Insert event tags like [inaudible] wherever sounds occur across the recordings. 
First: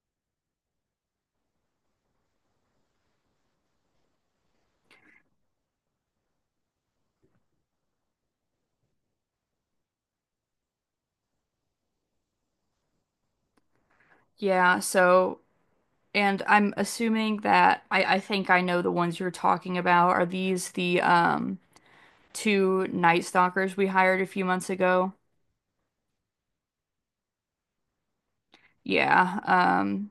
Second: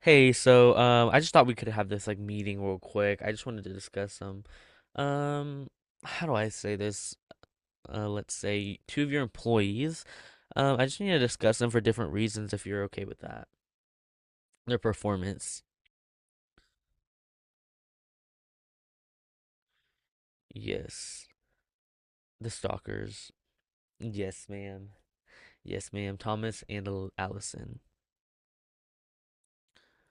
Hey, so I just thought we could have this like meeting real quick. I just wanted to discuss some, um, how do I say this? Let's say two of your employees. I just need to discuss them for different reasons if you're okay with that. Their Yeah, so performance. and I'm assuming that I think I know the ones you're talking about. Are these the Yes. The two Night stalkers. Stalkers we hired a few Yes, months ma'am. ago? Yes, ma'am. Thomas and Allison. Yeah.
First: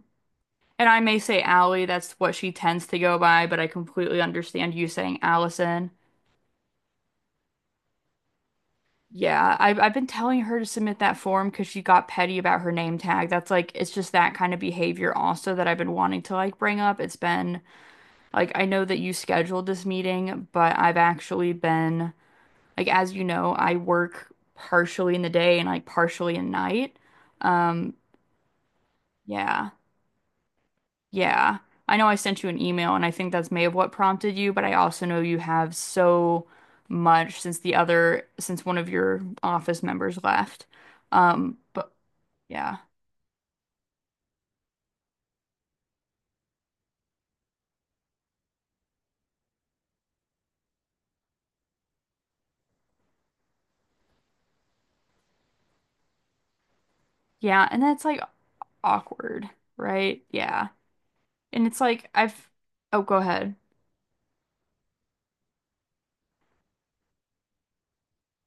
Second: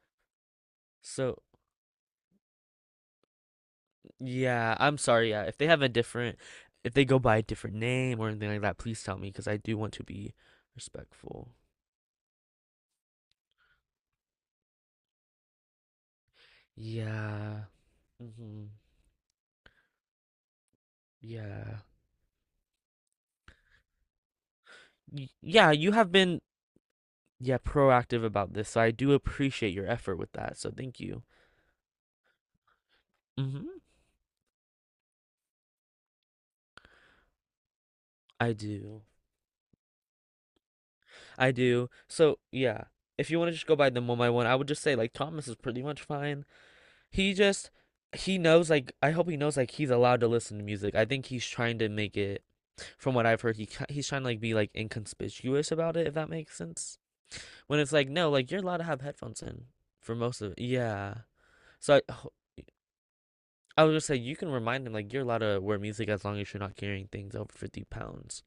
And I may So, say Allie, that's what she tends to go by, but I completely understand yeah, you I'm saying sorry. Yeah, if they have a Allison. different, if they go by a different name or anything like that, please tell me because I Yeah, do I've want I've to been be telling her to submit that respectful. form because she got petty about her name tag. That's like it's just that kind of behavior also that I've been wanting to like bring up. It's been Yeah. like I hmm know that you scheduled this meeting, but I've actually Yeah. been. Like as you know, I work partially in the day and Yeah, like you have partially been in night. yeah, Um, proactive about this. So I do yeah. appreciate your effort with that. So thank you. Yeah. I know I sent you an email and I think that's may have Hmm what prompted you, but I also know you have so much since the other I since one of do. your office members left. I do. But So yeah. yeah, if you want to just go by them one by one, I would just say like Thomas is pretty much fine. He just he knows like I hope he knows like he's allowed to listen to music. I think he's trying to make it from what I've heard he's trying to like be like inconspicuous about it if that makes sense. Yeah, When and it's that's like like no, like you're allowed to have headphones awkward, in for right? most of it. Yeah. Yeah. And it's So like I, I've Oh, go ahead. I was just like, you can remind them like you're allowed to wear music as long as you're not carrying things over 50 pounds.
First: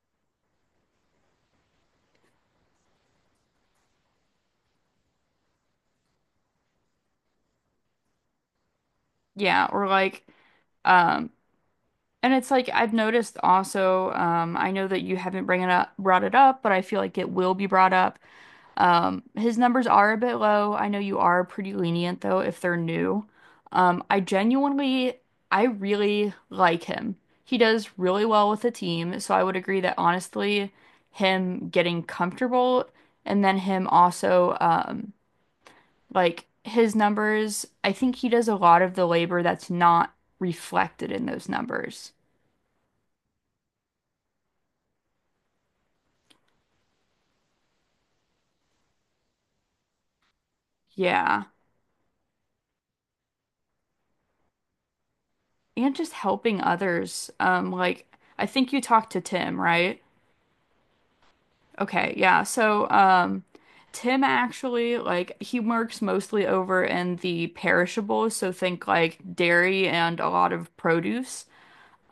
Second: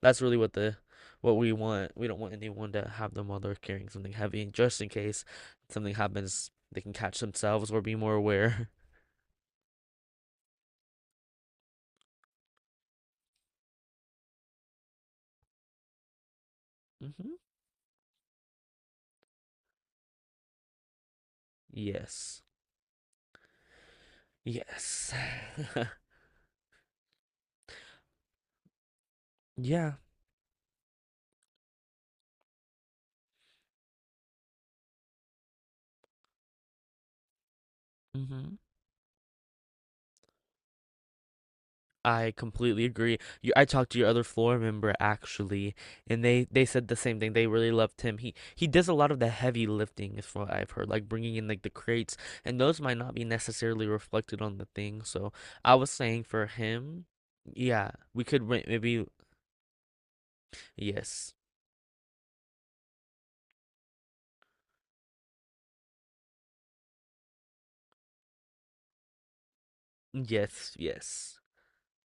That's really what we want. We don't want anyone to have them while they're carrying something heavy, just in case something happens, they can catch themselves or be more aware. Yeah, or um and it's like I've noticed also, I know that you haven't bring it up, brought it up, but I feel [laughs] like it hmm will be brought up. His numbers are a bit low. I know you are pretty lenient though Yes. if they're new. Um, I Yes. genuinely, I [laughs] really like him. He does really well with the team, so I would agree Yeah. that honestly, him getting comfortable and then him also like his numbers, I think he does a hmm lot of the labor that's not reflected in those numbers. I completely agree. You, I talked to your other floor member actually, and they said the same thing. They really loved him. He does a lot of the heavy lifting, is what I've heard, like bringing Yeah. in like the crates, and those might not be necessarily reflected on the thing. So I was And just saying for helping him, others. Yeah, we I could rent think you maybe. talked to Tim, right? Yes, Okay, yeah. Tim actually like he works mostly over in the perishables, so think like dairy and a lot yes, of yes. produce.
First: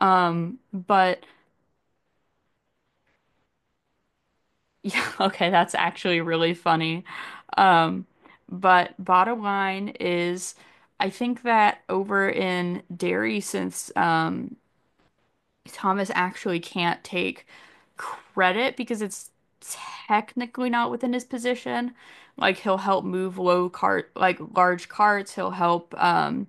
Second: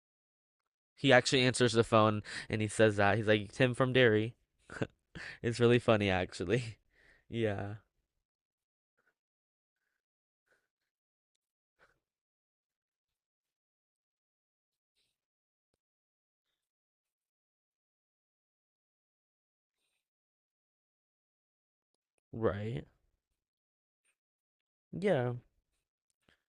He But actually answers the phone and he says that he's like Tim from Derry. yeah, [laughs] [laughs] okay, It's that's really funny actually really actually. funny. [laughs] Yeah, Um, but bottom line is I think that over in dairy, since Thomas actually can't take credit because it's technically not within his position. Like he'll right. help move low cart, like large Yeah, carts. He'll help,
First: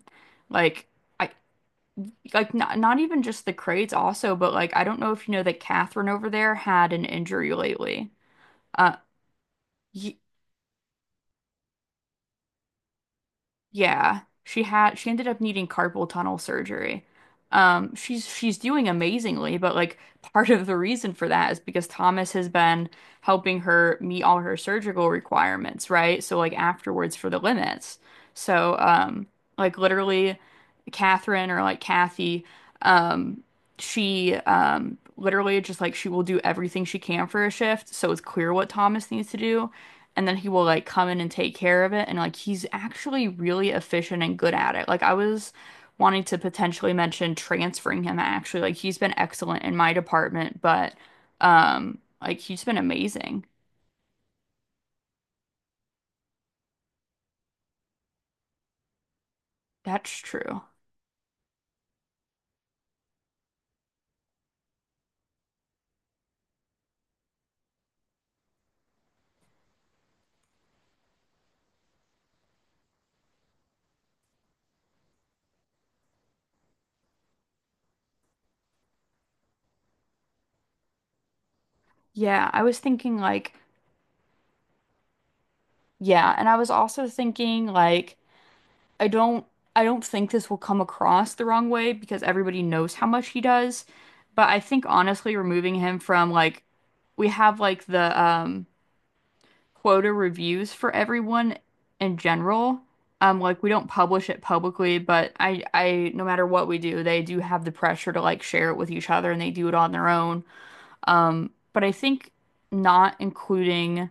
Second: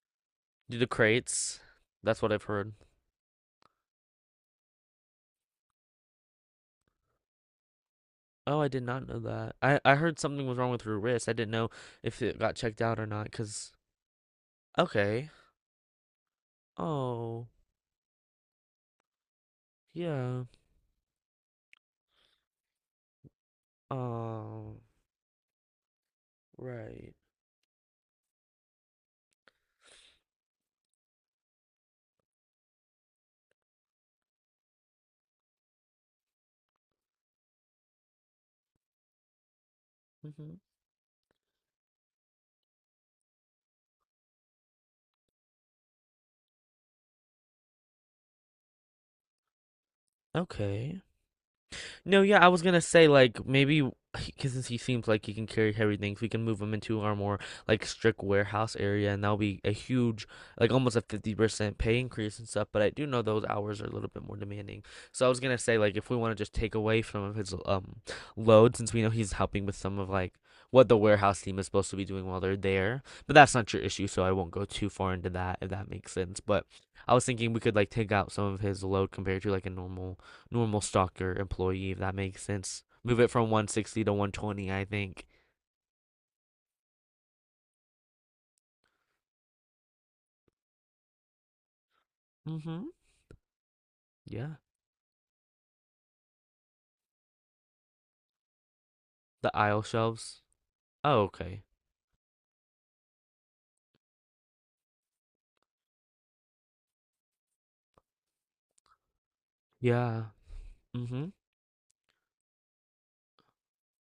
do the like I crates. That's what I've like heard. not even just the crates also, but like I don't know if you know that Catherine over there had an injury lately. Oh, I did Uh, not know that. I y heard something was wrong with her wrist. I didn't know if it got checked out or not. Cause Yeah, she ended okay. up needing carpal tunnel surgery. Oh, she's doing amazingly, but like yeah. part of the reason for that is because Thomas has been helping her meet all her Oh, surgical requirements, right? So like right. afterwards for the limits. So um literally Catherine or like Kathy, um she literally just like she will do everything she can for a shift, so it's clear what Thomas needs to do and then he Mhm. will like come in and take care of it, and like he's actually really efficient and good at it. Like I was wanting to potentially mention transferring him, actually. Like he's been excellent in my department, but Okay. No, like yeah, I was he's been gonna say amazing. like maybe because he seems like he can carry heavy things, we can move him into our more like strict warehouse area, and that'll be a That's huge, true. like almost a 50% pay increase and stuff. But I do know those hours are a little bit more demanding. So I was gonna say like if we want to just take away some of his load, since we know he's helping with some of like what the warehouse team is supposed to be doing while they're there. But that's not your issue, so I won't go too far into that if that makes sense. But I was thinking we could like take out some of his load compared to like a normal stalker employee, if that makes Yeah, I was sense. thinking Move it from like 160 to 120, I think. yeah, and I was also thinking like i don't I don't think this will come across the wrong way because everybody Mm-hmm. knows how much he does, but Yeah. I think honestly removing him from like we have like the The aisle quota shelves. reviews for Oh, everyone okay. in general. Like we don't publish it publicly, but no matter what we do, they do have the pressure to like share it with each other, and they do it on their Yeah. own. Mm-hmm. But I think not including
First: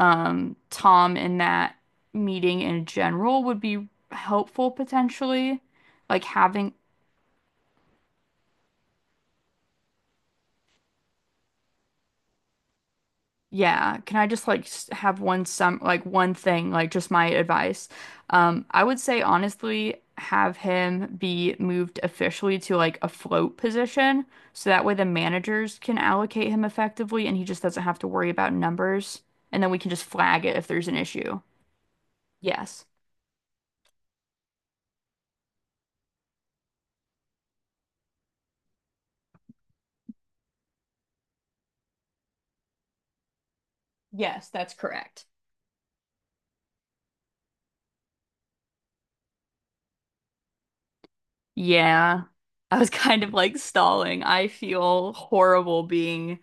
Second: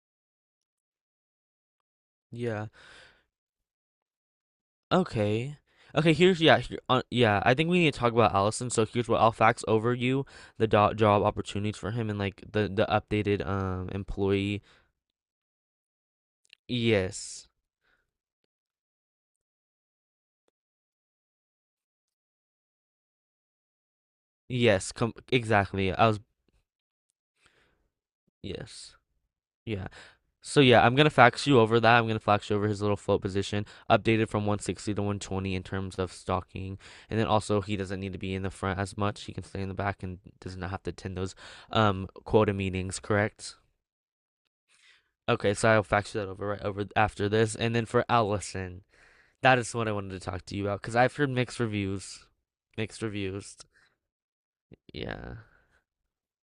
Tom in that meeting Yeah. in general would be helpful, Okay. potentially. Okay, Like here's yeah, having. Yeah. I think we need to talk about Allison. So here's what I'll fax over you the job opportunities for him and like the updated Yeah, can I just employee. like have one thing, like just my Yes, advice? I would say honestly have him be moved officially to like a float position so that yes, way the managers exactly. can I was allocate him effectively and he just doesn't have to worry about yes, numbers, and then we yeah. can just flag it So if yeah, there's I'm an gonna issue. fax you over that. I'm gonna fax you over his Yes. little float position, updated from 160 to 120 in terms of stocking, and then also he doesn't need to be in the front as much. He can stay in the back and does not have to attend those quota meetings. Correct? Yes, that's correct. Okay, so I'll fax you that over right over after this, and then for Allison, that is what I wanted to talk to you about because I've heard mixed Yeah. reviews, I was [laughs] mixed kind of reviews. like stalling. I feel Yeah, horrible being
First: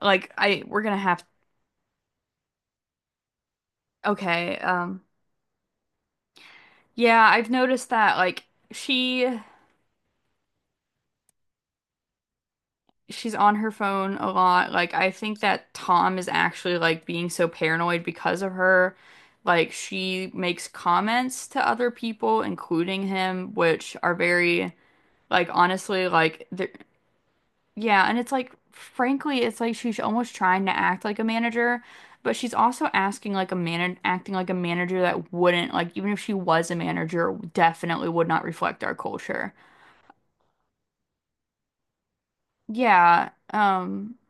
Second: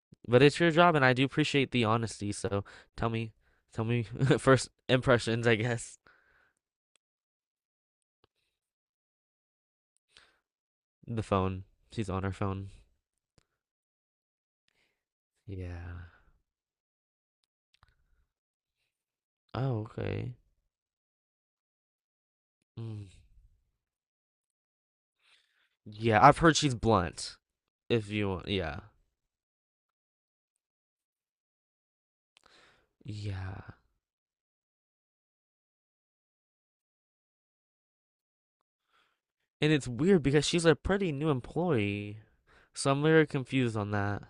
like but it's I your we're job, gonna and I do have. appreciate the honesty. So tell me, tell me [laughs] Okay, first impressions, I guess. yeah, I've noticed that she The phone. She's on her phone. she's on her phone a lot. Like I think that Yeah. Tom is actually like being so paranoid because of her. Like Oh, she okay. makes comments to other people, Mm. including him, which are very like honestly Yeah, I've like heard they're- she's blunt. If yeah, and you it's want, like yeah. frankly, it's like she's almost trying to act like a manager, but she's also asking like a Yeah. man acting like a manager that wouldn't like, even if she was a manager, definitely would not reflect our culture. And it's weird because she's a pretty new employee. So I'm very Yeah. confused on that.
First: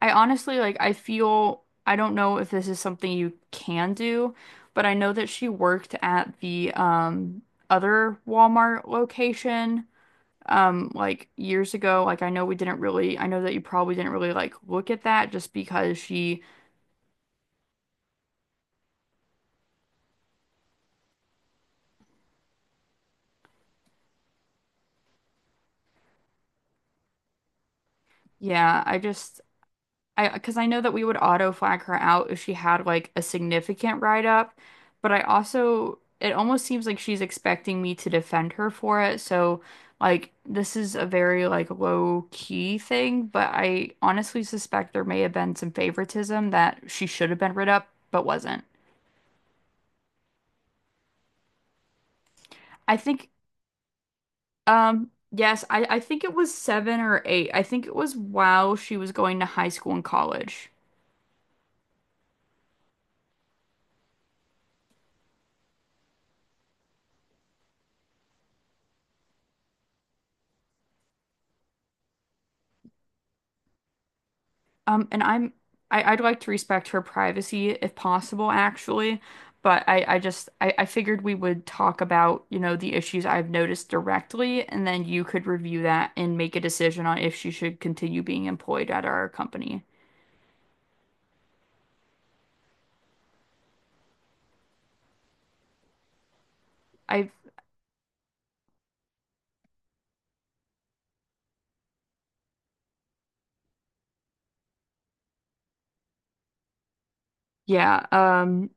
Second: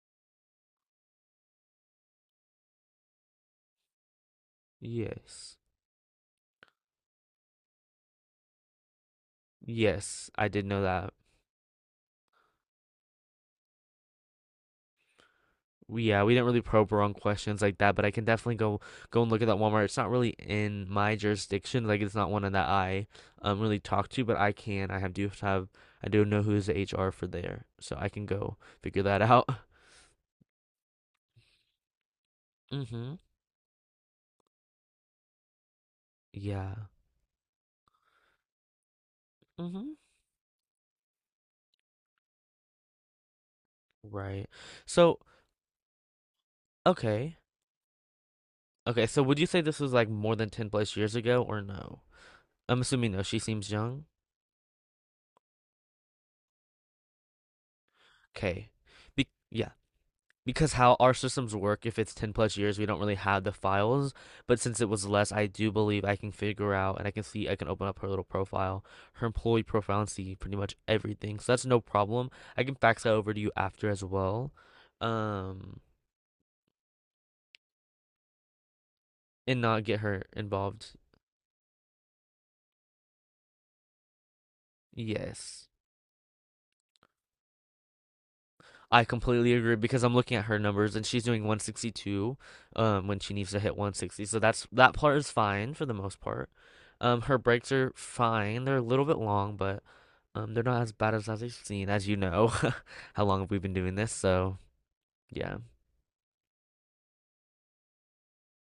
I honestly like I feel I don't know if this is something you can do, but I know that she Yes. worked at the other Walmart location Yes, I did know that. like years ago. Like I know that you probably didn't really like look at that just because We Yeah, we she didn't really probe around questions like that, but I can definitely go and look at that Walmart. It's not really in my jurisdiction, like it's not one that I really talk to, but I can. I have do have I do know who's the HR for there, so I can go yeah, figure that out. [laughs] I because I know that we would auto flag her out if she had like Mm-hmm. a significant write up, but I also it almost Yeah. seems like she's expecting me to defend her for it. So Mm-hmm. like this is a very like low key thing, but I honestly Right. suspect there So may have been some favoritism that she should okay. have been rid up but wasn't. Okay, so would you say this was like more than 10 plus years ago or no? I'm I assuming no, think she seems young. Yes, I think it was seven or eight. I think it was Okay. while she was Be going to high yeah. school and college. Because how our systems work, if it's 10 plus years, we don't really have the files. But since it was less, I do believe I can figure out and I can see, I can open up her little profile, her employee profile, and see pretty much everything. So that's no problem. I can fax that over to you after as well. And I'm Um, I, I'd like to respect her privacy if possible, actually. and not But get her I involved. figured we would talk about, you know, the issues I've noticed directly, and then you could Yes. review that and make a decision on if she should continue being employed I at our completely agree company. because I'm looking at her numbers and she's doing 162 when she needs to hit 160. So that's that part is fine for the most part. I Her breaks are fine. They're a little bit long, but they're not as bad as I've seen as you know. [laughs] How long have we been doing this? So, yeah. Yeah,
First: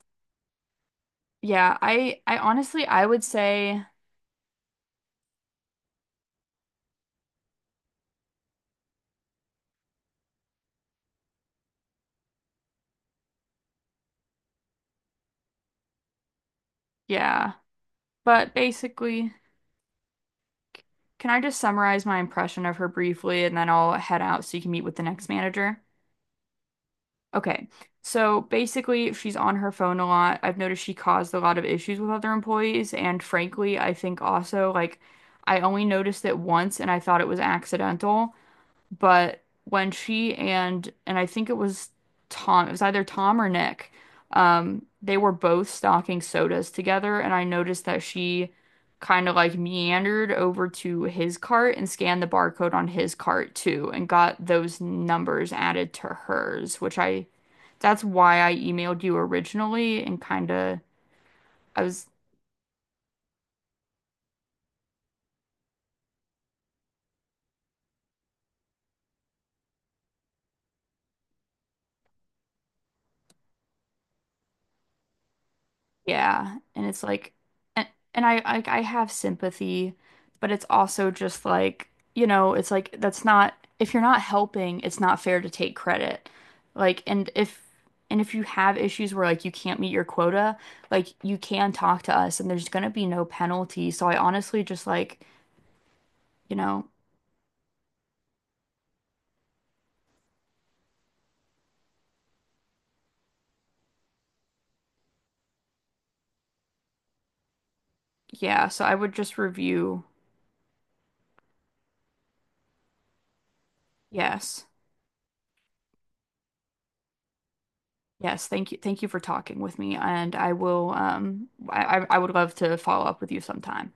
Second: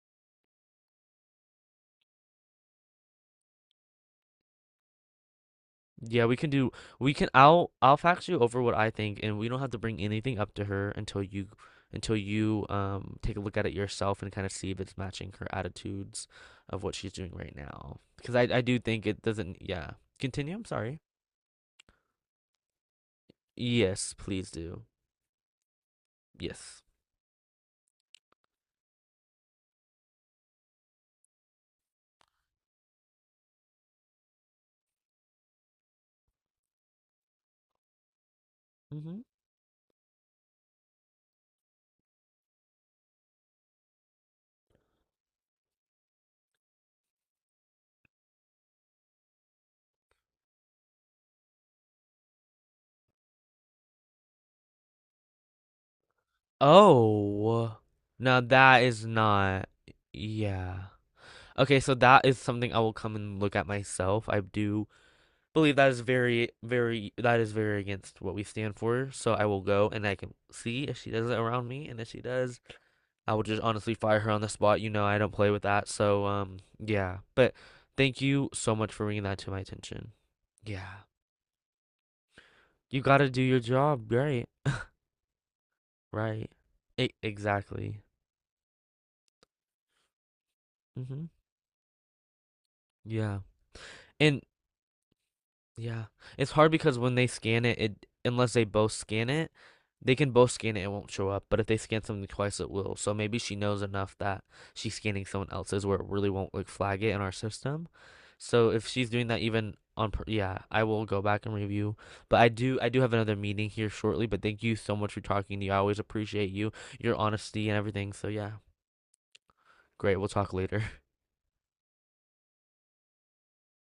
yeah, I honestly I would say Yeah, we can do we can I'll fax you over what I think and we don't have to bring anything up to her until you take a look at it yourself and kind of see if it's matching her attitudes of what she's doing yeah. right now. Because I But I do think it basically, doesn't yeah. Continue, I'm sorry. can I just summarize my impression of her briefly and then I'll Yes, head out please so you can do. meet with the next manager? Yes. Okay. So basically, she's on her phone a lot. I've noticed she caused a lot of issues with other employees. And frankly, I think also, like, I only noticed it once and I thought it was accidental. Mm-hmm. But when she and I think it was Tom, it was either Tom or Nick, they were both stocking sodas together, and I noticed that she kind of like meandered over to his cart and scanned the barcode on his cart too, and got those numbers added to hers, which I Oh. that's Now why I that emailed is you not originally and kind yeah. of Okay, I so was that is something I will come and look at myself. I do believe that is very, very, that is very against what we stand for. So I will go and I can see if she does it around me, and if she does, I will just honestly fire her on the spot. You know, I don't play with that. So Yeah, and it's yeah. like But and, thank and you so I much for have bringing that to my sympathy, attention. but it's Yeah, also just like, you know, it's like you that's gotta do not your if you're job, not right? helping, it's not fair to take credit. Right. Like and if Exactly. and if you have issues where like you can't meet your quota, like hmm you can talk to us and there's gonna be no Yeah. penalty. So I And honestly just like, yeah. It's you hard know, because when they scan it, it unless they both scan it, they can both scan it, it won't show up. But if they scan something twice, it will. So maybe she knows enough that she's scanning someone else's where it really won't like flag it in our system. yeah, So so if I she's would doing just that even review. on yeah, I will go back and review. But I do have another meeting here shortly, but thank Yes. you so much for talking to you. I always appreciate you, your honesty and everything. So Yes, yeah, thank you. Thank you for talking with me great. We'll and talk I later. will I would love to follow up with you sometime.